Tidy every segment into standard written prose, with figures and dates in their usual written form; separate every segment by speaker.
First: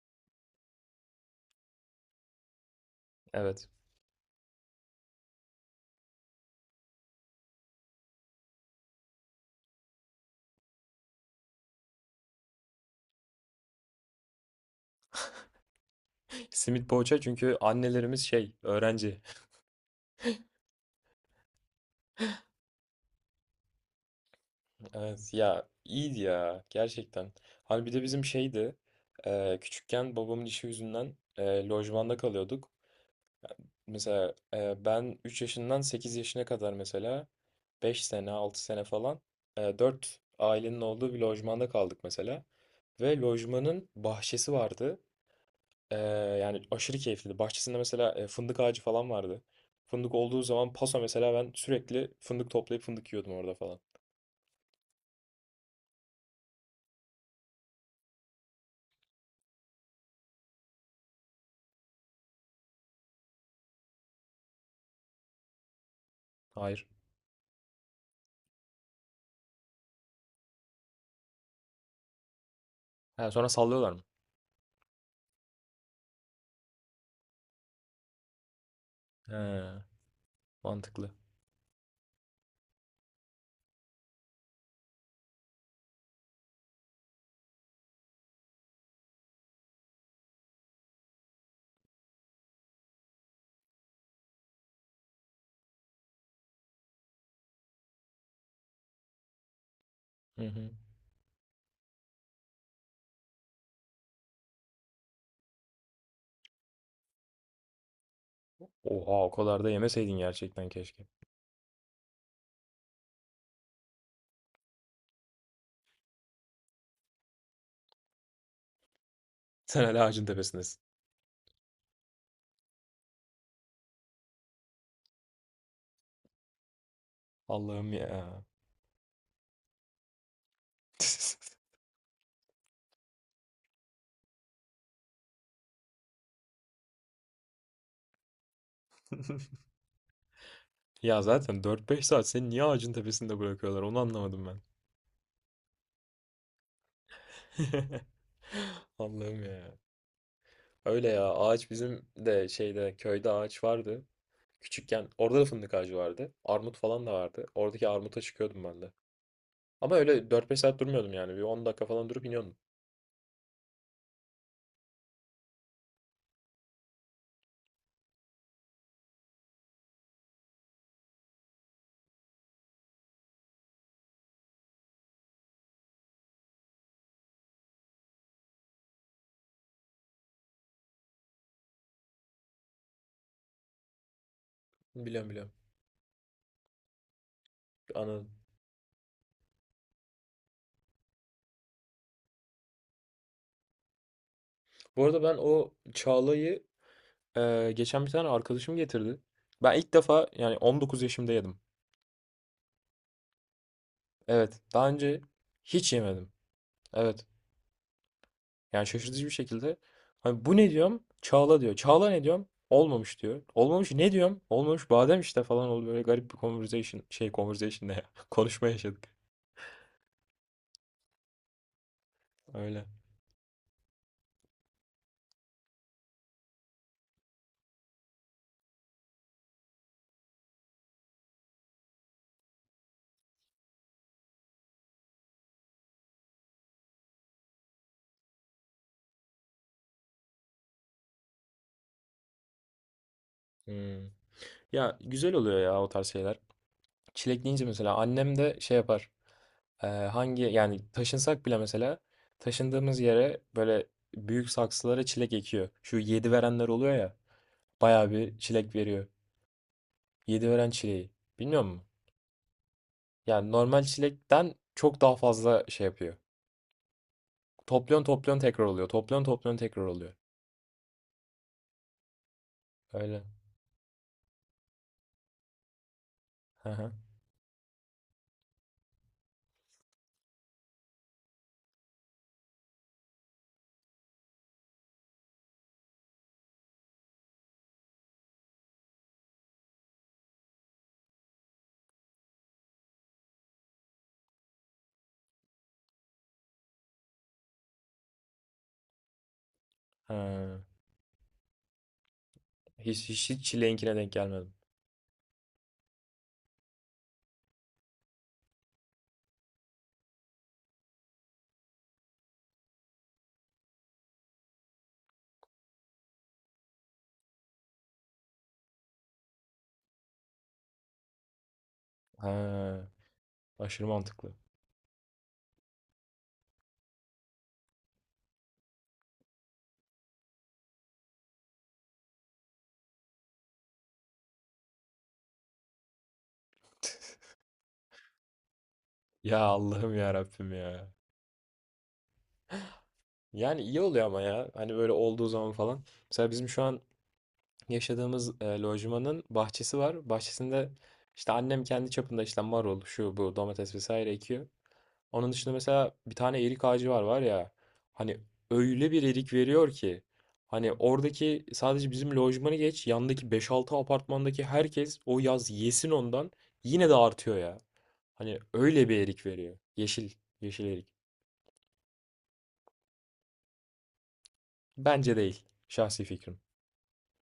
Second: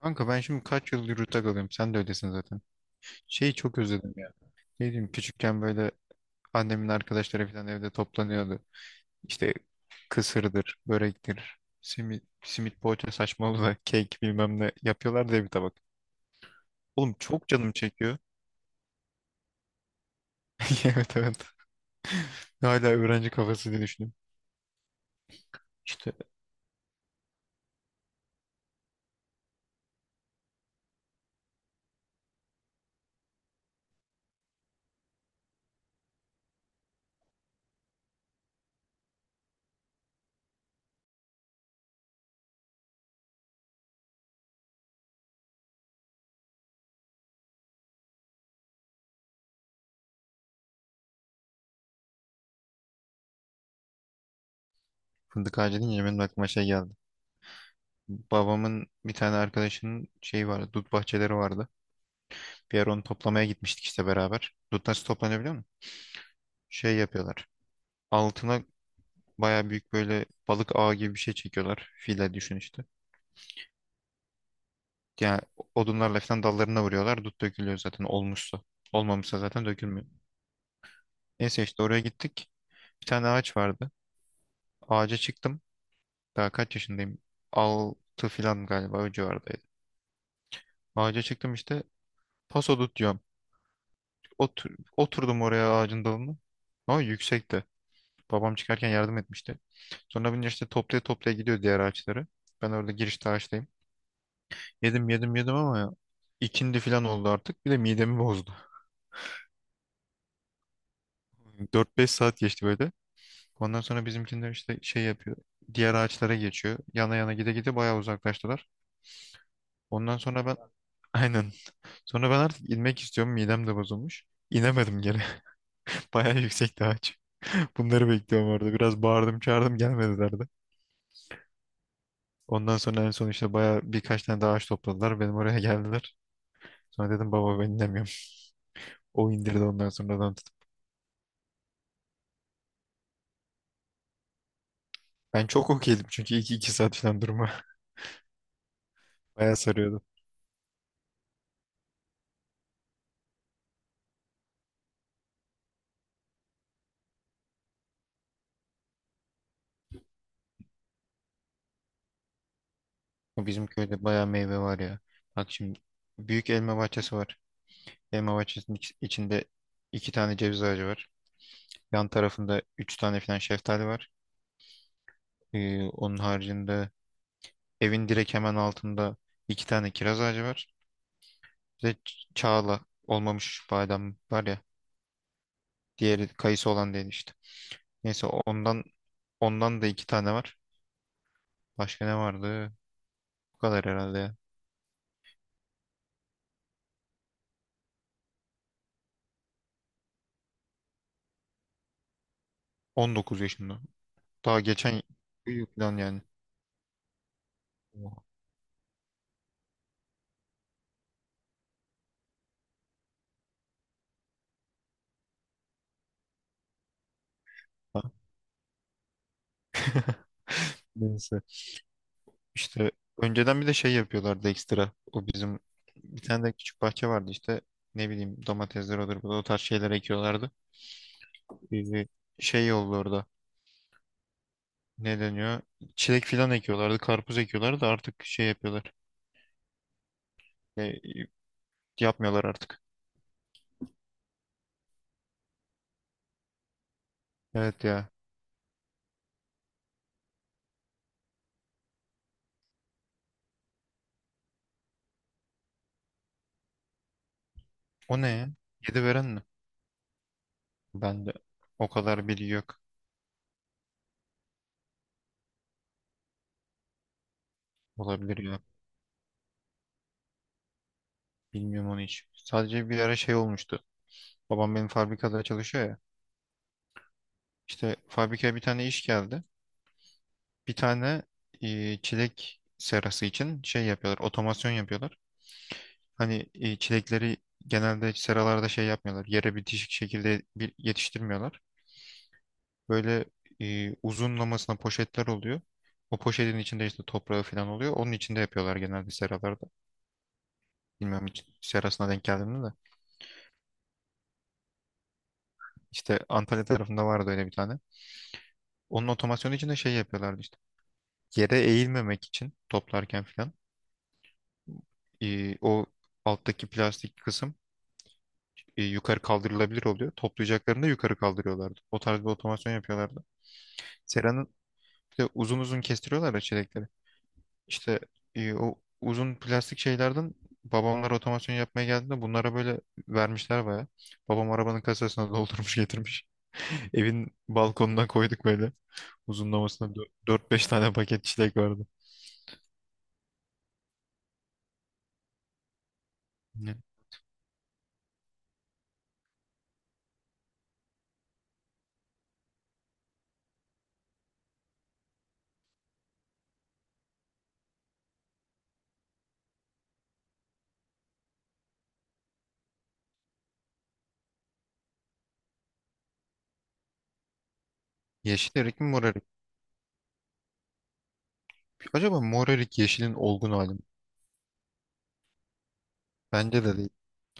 Speaker 1: Kanka ben şimdi kaç yıldır yurtta kalıyorum. Sen de öylesin zaten. Şeyi
Speaker 2: Evet.
Speaker 1: çok özledim ya. Ne diyeyim, küçükken böyle annemin arkadaşları falan evde toplanıyordu. İşte kısırdır, börektir, simit poğaça saçmalığı, da kek bilmem ne yapıyorlar diye bir tabak.
Speaker 2: Simit
Speaker 1: Oğlum
Speaker 2: poğaça
Speaker 1: çok
Speaker 2: çünkü
Speaker 1: canım çekiyor.
Speaker 2: annelerimiz şey öğrenci.
Speaker 1: Evet, evet. Hala öğrenci kafası diye düşünüyorum.
Speaker 2: Evet ya
Speaker 1: İşte
Speaker 2: iyiydi ya gerçekten. Hani bir de bizim şeydi küçükken babamın işi yüzünden lojmanda kalıyorduk. Mesela ben 3 yaşından 8 yaşına kadar mesela 5 sene 6 sene falan 4 ailenin olduğu bir lojmanda kaldık mesela. Ve lojmanın bahçesi vardı. Ee, yani aşırı keyifliydi. Bahçesinde mesela fındık ağacı falan vardı. Fındık olduğu zaman paso mesela ben sürekli fındık toplayıp fındık yiyordum orada falan.
Speaker 1: fındık ağacı deyince benim aklıma şey geldi. Babamın bir tane arkadaşının şeyi vardı. Dut bahçeleri vardı. Bir ara onu toplamaya gitmiştik işte beraber. Dut nasıl toplanıyor biliyor musun?
Speaker 2: Hayır.
Speaker 1: Şey yapıyorlar. Altına baya büyük böyle balık ağı gibi bir şey çekiyorlar. File düşün işte.
Speaker 2: Ha, sonra sallıyorlar mı?
Speaker 1: Yani odunlarla falan dallarına vuruyorlar. Dut dökülüyor zaten olmuşsa. Olmamışsa zaten
Speaker 2: He,
Speaker 1: dökülmüyor.
Speaker 2: mantıklı.
Speaker 1: Neyse işte oraya gittik. Bir tane ağaç vardı. Ağaca çıktım. Daha kaç yaşındayım? Altı falan galiba, o civardaydı. Ağaca çıktım işte. Paso dut diyorum. Oturdum oraya ağacın dalına. Ama yüksekti. Babam çıkarken yardım etmişti. Sonra bunun
Speaker 2: Hı
Speaker 1: işte
Speaker 2: hı.
Speaker 1: toplaya toplaya gidiyor diğer ağaçları. Ben orada girişte ağaçtayım. Yedim, yedim, yedim ama ya, ikindi falan oldu artık. Bir de midemi bozdu.
Speaker 2: Oha, o kadar da yemeseydin gerçekten keşke.
Speaker 1: 4-5 saat geçti böyle. Ondan sonra bizimkiler işte şey yapıyor. Diğer ağaçlara geçiyor. Yana yana, gide gide bayağı uzaklaştılar.
Speaker 2: Sen hala
Speaker 1: Ondan
Speaker 2: ağacın
Speaker 1: sonra ben
Speaker 2: tepesindesin.
Speaker 1: aynen. Sonra ben artık inmek istiyorum. Midem de bozulmuş. İnemedim geri. Bayağı yüksekti ağaç.
Speaker 2: Allah'ım
Speaker 1: Bunları
Speaker 2: ya.
Speaker 1: bekliyorum orada. Biraz bağırdım çağırdım, gelmediler de. Ondan sonra en son işte bayağı birkaç tane daha ağaç topladılar. Benim oraya geldiler. Sonra dedim, baba ben inemiyorum. O indirdi ondan sonradan tutup.
Speaker 2: Ya zaten dört beş saat seni niye ağacın tepesinde bırakıyorlar onu anlamadım ben.
Speaker 1: Ben çok okeydim çünkü iki saat falan durma.
Speaker 2: Allah'ım
Speaker 1: Bayağı
Speaker 2: ya.
Speaker 1: sarıyordu.
Speaker 2: Öyle ya, ağaç bizim de şeyde köyde ağaç vardı. Küçükken orada da fındık ağacı vardı. Armut falan da vardı. Oradaki armuta çıkıyordum ben de. Ama öyle dört beş saat durmuyordum yani. Bir 10 dakika falan durup iniyordum.
Speaker 1: Bizim köyde bayağı meyve var ya. Bak şimdi, büyük elma bahçesi var. Elma bahçesinin içinde iki tane ceviz ağacı var. Yan tarafında üç tane falan şeftali var. Onun haricinde evin direkt hemen altında iki tane kiraz ağacı var. Bir de çağla, olmamış badem var ya.
Speaker 2: Biliyorum biliyorum.
Speaker 1: Diğeri kayısı olan değil işte. Neyse
Speaker 2: Anladım.
Speaker 1: ondan da iki tane var. Başka ne vardı? Bu kadar herhalde ya.
Speaker 2: Bu arada ben o Çağla'yı geçen bir tane arkadaşım getirdi. Ben ilk defa yani 19 yaşımda yedim.
Speaker 1: 19 yaşında. Daha
Speaker 2: Evet. Daha
Speaker 1: geçen
Speaker 2: önce
Speaker 1: yıl
Speaker 2: hiç
Speaker 1: falan yani.
Speaker 2: yemedim. Evet. Yani şaşırtıcı bir şekilde. Hani bu ne diyorum? Çağla diyor. Çağla ne diyorum? Olmamış diyor. Olmamış ne diyorum? Olmamış badem işte falan oldu. Böyle garip bir conversation, şey, conversation ne ya?
Speaker 1: Oha.
Speaker 2: Konuşma yaşadık.
Speaker 1: Neyse.
Speaker 2: Öyle.
Speaker 1: İşte önceden bir de şey yapıyorlardı ekstra. O bizim, bir tane de küçük bahçe vardı işte. Ne bileyim, domatesler olur, bu da o tarz şeyler ekiyorlardı. Bir şey oldu orada. Ne deniyor? Çilek filan ekiyorlardı. Karpuz ekiyorlardı da artık şey yapıyorlar. E, Yapmıyorlar artık.
Speaker 2: Hmm. Ya güzel oluyor ya o tarz şeyler. Çilek deyince
Speaker 1: Evet
Speaker 2: mesela
Speaker 1: ya.
Speaker 2: annem de şey yapar. Hangi yani taşınsak bile mesela taşındığımız yere böyle büyük saksılara çilek ekiyor. Şu yedi verenler oluyor ya. Bayağı
Speaker 1: O ne
Speaker 2: bir
Speaker 1: ya?
Speaker 2: çilek
Speaker 1: Yedi
Speaker 2: veriyor.
Speaker 1: veren mi?
Speaker 2: Yedi veren çileği.
Speaker 1: Ben de
Speaker 2: Bilmiyor musun?
Speaker 1: o kadar bilgi yok.
Speaker 2: Yani normal çilekten çok daha fazla şey yapıyor. Topluyon topluyon
Speaker 1: Olabilir ya.
Speaker 2: tekrar oluyor. Topluyon topluyon tekrar oluyor.
Speaker 1: Bilmiyorum onu hiç. Sadece bir ara
Speaker 2: Öyle.
Speaker 1: şey olmuştu. Babam benim fabrikada çalışıyor ya.
Speaker 2: Hı hı.
Speaker 1: İşte fabrikaya bir tane iş geldi. Bir tane çilek serası için şey yapıyorlar, otomasyon yapıyorlar. Hani çilekleri genelde seralarda şey yapmıyorlar, yere bitişik şekilde bir yetiştirmiyorlar. Böyle uzunlamasına poşetler oluyor. O poşetin içinde işte toprağı falan oluyor. Onun içinde yapıyorlar genelde seralarda.
Speaker 2: Ha.
Speaker 1: Bilmiyorum hiç serasına denk geldim mi de.
Speaker 2: Hiç çileğinkine denk gelmedim.
Speaker 1: İşte Antalya tarafında vardı öyle bir tane. Onun otomasyonu için de şey yapıyorlardı işte. Yere eğilmemek için toplarken falan. O alttaki plastik kısım yukarı kaldırılabilir oluyor. Toplayacaklarını da yukarı kaldırıyorlardı. O tarz bir otomasyon
Speaker 2: Ha.
Speaker 1: yapıyorlardı.
Speaker 2: Aşırı mantıklı.
Speaker 1: Sera'nın bir de uzun uzun kestiriyorlar ya çilekleri. İşte o uzun plastik şeylerden babamlar otomasyon yapmaya geldiğinde bunlara böyle vermişler baya. Babam arabanın kasasına doldurmuş getirmiş. Evin balkonuna koyduk böyle.
Speaker 2: Ya Allah'ım
Speaker 1: Uzunlamasına
Speaker 2: ya
Speaker 1: dört
Speaker 2: Rabbim
Speaker 1: beş
Speaker 2: ya.
Speaker 1: tane paket çilek vardı.
Speaker 2: Yani iyi oluyor ama ya. Hani böyle olduğu zaman falan. Mesela bizim şu
Speaker 1: Ne?
Speaker 2: an yaşadığımız lojmanın bahçesi var. Bahçesinde işte annem kendi çapında işte marul, şu bu domates vesaire ekiyor. Onun dışında mesela bir tane erik ağacı var ya. Hani öyle bir erik veriyor ki. Hani oradaki sadece bizim lojmanı geç, yandaki beş altı apartmandaki herkes o yaz yesin ondan yine de artıyor ya. Hani
Speaker 1: Yeşil erik mi,
Speaker 2: öyle bir
Speaker 1: mor erik?
Speaker 2: erik veriyor. Yeşil, yeşil erik.
Speaker 1: Acaba mor erik yeşilin olgun hali mi?
Speaker 2: Bence değil. Şahsi fikrim.
Speaker 1: Bence de değil.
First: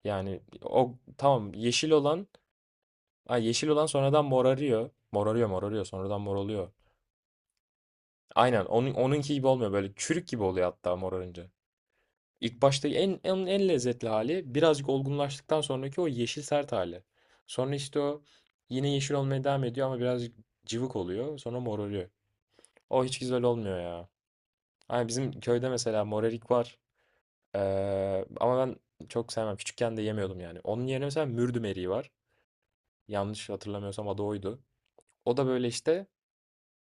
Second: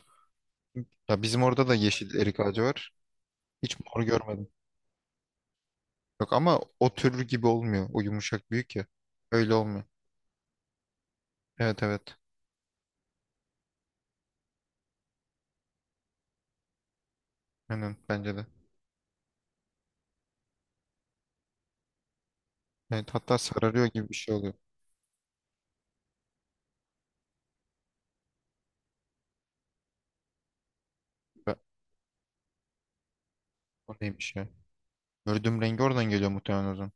Speaker 2: Yani o
Speaker 1: Ya bizim
Speaker 2: tamam,
Speaker 1: orada da
Speaker 2: yeşil
Speaker 1: yeşil
Speaker 2: olan,
Speaker 1: erik ağacı var.
Speaker 2: ay, yeşil
Speaker 1: Hiç
Speaker 2: olan
Speaker 1: mor
Speaker 2: sonradan
Speaker 1: görmedim.
Speaker 2: morarıyor. Morarıyor morarıyor sonradan
Speaker 1: Yok
Speaker 2: mor
Speaker 1: ama
Speaker 2: oluyor.
Speaker 1: o türlü gibi olmuyor. O yumuşak
Speaker 2: Aynen
Speaker 1: büyük ya.
Speaker 2: onun, onunki gibi
Speaker 1: Öyle
Speaker 2: olmuyor,
Speaker 1: olmuyor.
Speaker 2: böyle çürük gibi oluyor hatta morarınca.
Speaker 1: Evet, evet.
Speaker 2: İlk başta en lezzetli hali birazcık olgunlaştıktan sonraki o yeşil sert hali. Sonra
Speaker 1: Aynen,
Speaker 2: işte o
Speaker 1: bence de.
Speaker 2: yine yeşil olmaya devam ediyor ama birazcık cıvık oluyor, sonra morarıyor. O
Speaker 1: Evet,
Speaker 2: hiç
Speaker 1: hatta
Speaker 2: güzel olmuyor
Speaker 1: sararıyor
Speaker 2: ya.
Speaker 1: gibi bir şey oluyor.
Speaker 2: Ay, bizim köyde mesela morerik var. Ama ben çok sevmem. Küçükken de yemiyordum yani. Onun yerine mesela
Speaker 1: Be-
Speaker 2: mürdüm eriği var. Yanlış
Speaker 1: O
Speaker 2: hatırlamıyorsam adı
Speaker 1: neymiş ya?
Speaker 2: oydu. O da
Speaker 1: Gördüğüm
Speaker 2: böyle
Speaker 1: rengi oradan
Speaker 2: işte,
Speaker 1: geliyor muhtemelen o zaman.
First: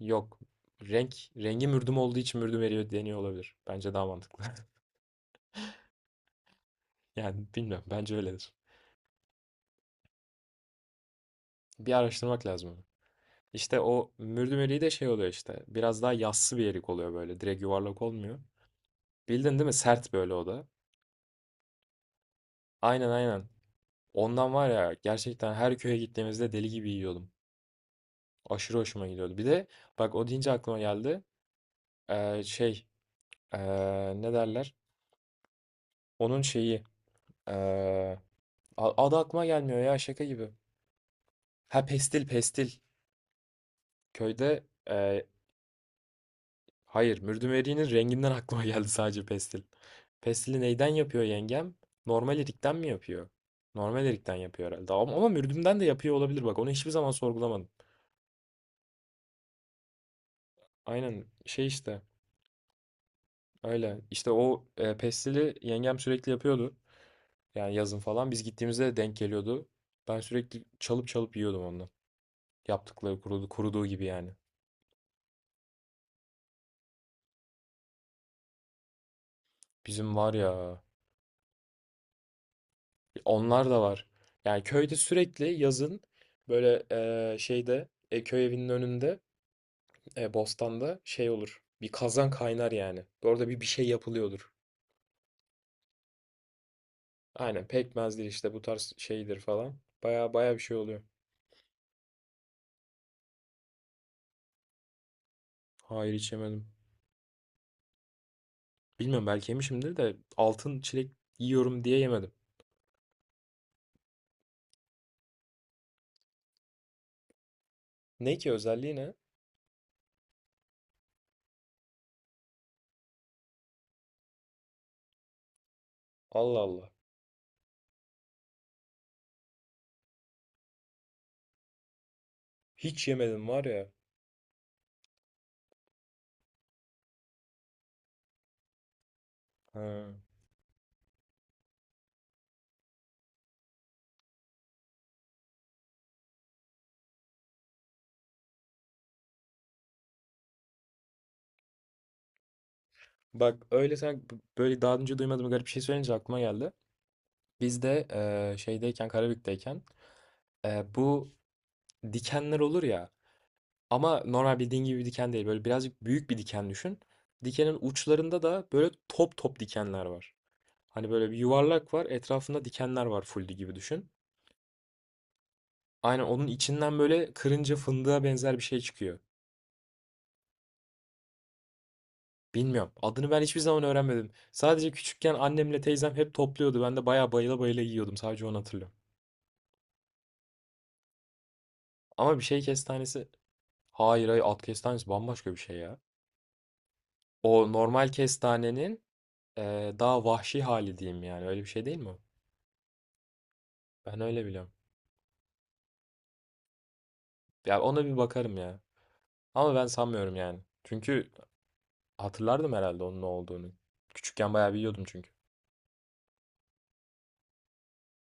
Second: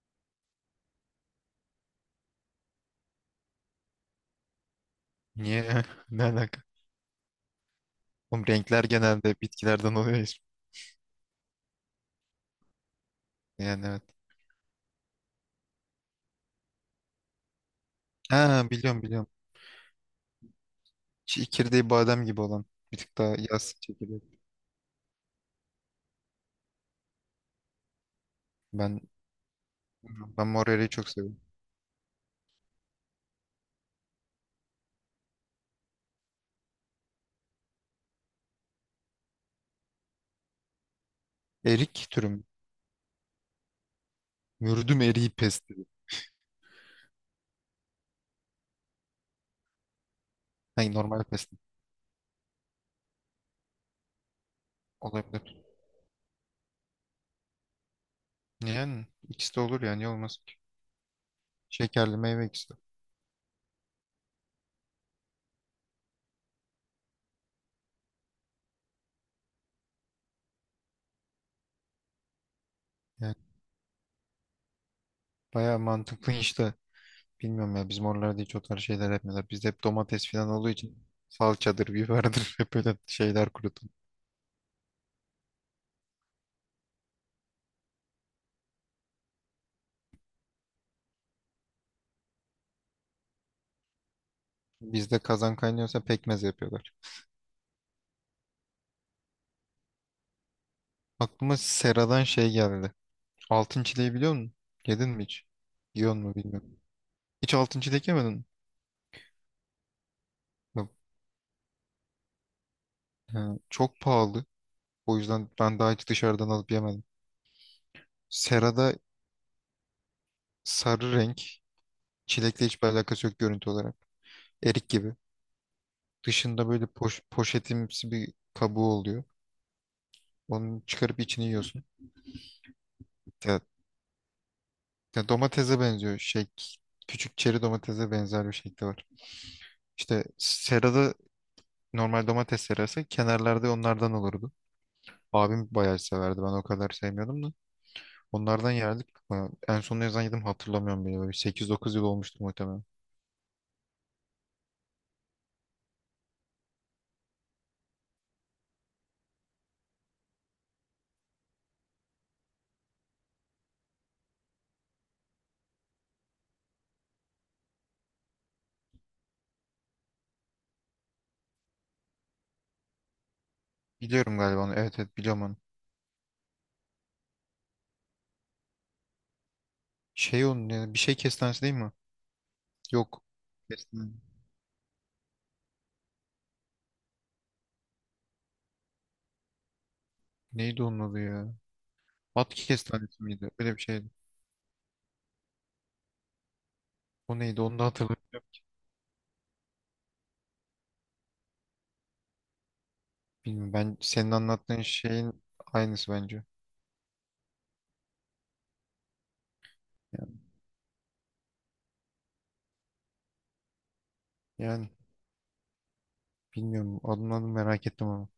Speaker 2: yok, renk rengi mürdüm olduğu için mürdüm eriyor deniyor olabilir. Bence daha mantıklı.
Speaker 1: Niye? Ne alaka?
Speaker 2: Yani bilmiyorum, bence
Speaker 1: Oğlum
Speaker 2: öyledir.
Speaker 1: renkler genelde bitkilerden oluyor ya.
Speaker 2: Bir araştırmak lazım onu. İşte
Speaker 1: Yani evet.
Speaker 2: o mürdüm eriği de şey oluyor işte, biraz daha yassı bir erik oluyor, böyle direkt yuvarlak olmuyor.
Speaker 1: Ha, biliyorum biliyorum.
Speaker 2: Bildin değil mi, sert böyle o da.
Speaker 1: Çekirdeği badem gibi olan. Bir
Speaker 2: Aynen
Speaker 1: tık daha
Speaker 2: aynen.
Speaker 1: yaz çekirdeği.
Speaker 2: Ondan var ya, gerçekten her köye gittiğimizde deli gibi yiyordum. Aşırı
Speaker 1: Ben
Speaker 2: hoşuma gidiyordu. Bir de bak, o
Speaker 1: ben
Speaker 2: deyince
Speaker 1: mor
Speaker 2: aklıma
Speaker 1: eriği çok
Speaker 2: geldi.
Speaker 1: seviyorum.
Speaker 2: Şey, ne derler? Onun şeyi, ee, adı aklıma gelmiyor ya, şaka gibi. Ha,
Speaker 1: Erik
Speaker 2: pestil
Speaker 1: türü mü?
Speaker 2: pestil. Köyde,
Speaker 1: Mürdüm
Speaker 2: e,
Speaker 1: eriği pesti.
Speaker 2: hayır, mürdümeriğinin renginden aklıma geldi sadece pestil. Pestili neyden
Speaker 1: Hayır,
Speaker 2: yapıyor
Speaker 1: normal pesti.
Speaker 2: yengem? Normal erikten mi yapıyor? Normal erikten yapıyor herhalde. Ama
Speaker 1: Olabilir.
Speaker 2: mürdümden de yapıyor olabilir bak. Onu hiçbir zaman sorgulamadım.
Speaker 1: Yani ikisi de olur, yani olmaz ki?
Speaker 2: Aynen, şey işte
Speaker 1: Şekerli meyve ikisi
Speaker 2: öyle. İşte o pestili yengem sürekli yapıyordu. Yani yazın falan biz gittiğimizde de denk geliyordu. Ben sürekli çalıp çalıp yiyordum ondan. Yaptıkları
Speaker 1: de.
Speaker 2: kurudu, kuruduğu gibi yani.
Speaker 1: Baya mantıklı işte. Bilmiyorum ya, bizim oralarda hiç o tarz şeyler yapmıyorlar. Bizde hep
Speaker 2: Bizim
Speaker 1: domates
Speaker 2: var
Speaker 1: falan olduğu
Speaker 2: ya.
Speaker 1: için salçadır, biberdir hep böyle şeyler
Speaker 2: Onlar da
Speaker 1: kurutun.
Speaker 2: var. Yani köyde sürekli yazın böyle şeyde, köy evinin önünde, bostanda şey olur. Bir kazan kaynar yani. Orada bir şey yapılıyordur.
Speaker 1: Bizde kazan kaynıyorsa pekmez yapıyorlar.
Speaker 2: Aynen, pekmezdir işte, bu tarz şeydir falan. Baya baya bir şey oluyor.
Speaker 1: Aklıma Sera'dan şey geldi. Altın çileği biliyor musun? Yedin mi hiç?
Speaker 2: Hayır,
Speaker 1: Yiyor
Speaker 2: hiç
Speaker 1: mu
Speaker 2: yemedim.
Speaker 1: bilmiyorum. Hiç altın çilek yemedin mi?
Speaker 2: Bilmiyorum, belki yemişimdir de altın
Speaker 1: Yok.
Speaker 2: çilek yiyorum diye yemedim.
Speaker 1: Ha, çok pahalı. O yüzden ben daha hiç dışarıdan alıp yemedim.
Speaker 2: Ne ki,
Speaker 1: Sera'da
Speaker 2: özelliği ne?
Speaker 1: sarı renk. Çilekle hiçbir alakası yok görüntü olarak. Erik gibi.
Speaker 2: Allah
Speaker 1: Dışında böyle
Speaker 2: Allah.
Speaker 1: poşetimsi bir kabuğu oluyor. Onu çıkarıp içini yiyorsun.
Speaker 2: Hiç yemedim
Speaker 1: Ya,
Speaker 2: var ya.
Speaker 1: ya domatese benziyor. Şey, küçük çeri domatese benzer bir şekli var.
Speaker 2: Ha.
Speaker 1: İşte serada normal domates serası kenarlarda onlardan olurdu. Abim bayağı severdi. Ben o kadar sevmiyordum da. Onlardan yerdik. Bayağı- en son ne zaman yedim hatırlamıyorum bile. Böyle 8-9 yıl olmuştur muhtemelen.
Speaker 2: Bak, öyle sen böyle daha önce duymadığım garip bir şey söyleyince aklıma geldi. Biz de şeydeyken, Karabük'teyken, bu dikenler olur ya, ama normal bildiğin gibi bir diken değil. Böyle birazcık büyük bir diken düşün. Dikenin uçlarında da böyle top top dikenler var. Hani böyle bir yuvarlak var, etrafında dikenler var full gibi düşün.
Speaker 1: Biliyorum galiba onu. Evet, evet, biliyorum onu.
Speaker 2: Aynen onun içinden böyle kırınca fındığa benzer bir şey çıkıyor.
Speaker 1: Şey onun ya, bir şey kestanesi değil mi?
Speaker 2: Bilmiyorum.
Speaker 1: Yok.
Speaker 2: Adını ben hiçbir zaman
Speaker 1: Kestane.
Speaker 2: öğrenmedim. Sadece küçükken annemle teyzem hep topluyordu. Ben de bayağı bayıla bayıla yiyordum. Sadece onu hatırlıyorum.
Speaker 1: Neydi onun adı ya?
Speaker 2: Ama bir
Speaker 1: At
Speaker 2: şey
Speaker 1: kestanesi
Speaker 2: kestanesi...
Speaker 1: miydi? Öyle bir şeydi.
Speaker 2: Hayır, hayır, at kestanesi bambaşka bir şey ya.
Speaker 1: O neydi
Speaker 2: O
Speaker 1: onu da
Speaker 2: normal
Speaker 1: hatırlamıyorum.
Speaker 2: kestanenin daha vahşi hali diyeyim yani. Öyle bir şey değil mi?
Speaker 1: Bilmiyorum, ben
Speaker 2: Ben
Speaker 1: senin
Speaker 2: öyle biliyorum.
Speaker 1: anlattığın şeyin aynısı bence.
Speaker 2: Ya, ona bir bakarım ya. Ama ben sanmıyorum
Speaker 1: Yani,
Speaker 2: yani. Çünkü hatırlardım herhalde onun ne olduğunu. Küçükken bayağı
Speaker 1: yani,
Speaker 2: biliyordum çünkü.
Speaker 1: bilmiyorum adım merak ettim ama.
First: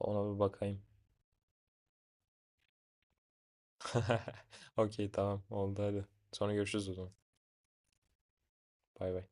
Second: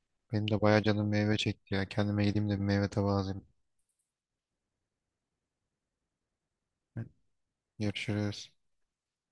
Speaker 2: Ona bir
Speaker 1: Benim de
Speaker 2: bakayım.
Speaker 1: bayağı canım meyve çekti ya. Kendime gideyim de bir meyve tabağı alayım.
Speaker 2: Okey, tamam, oldu hadi. Sonra görüşürüz o zaman.
Speaker 1: Görüşürüz.
Speaker 2: Bay bay.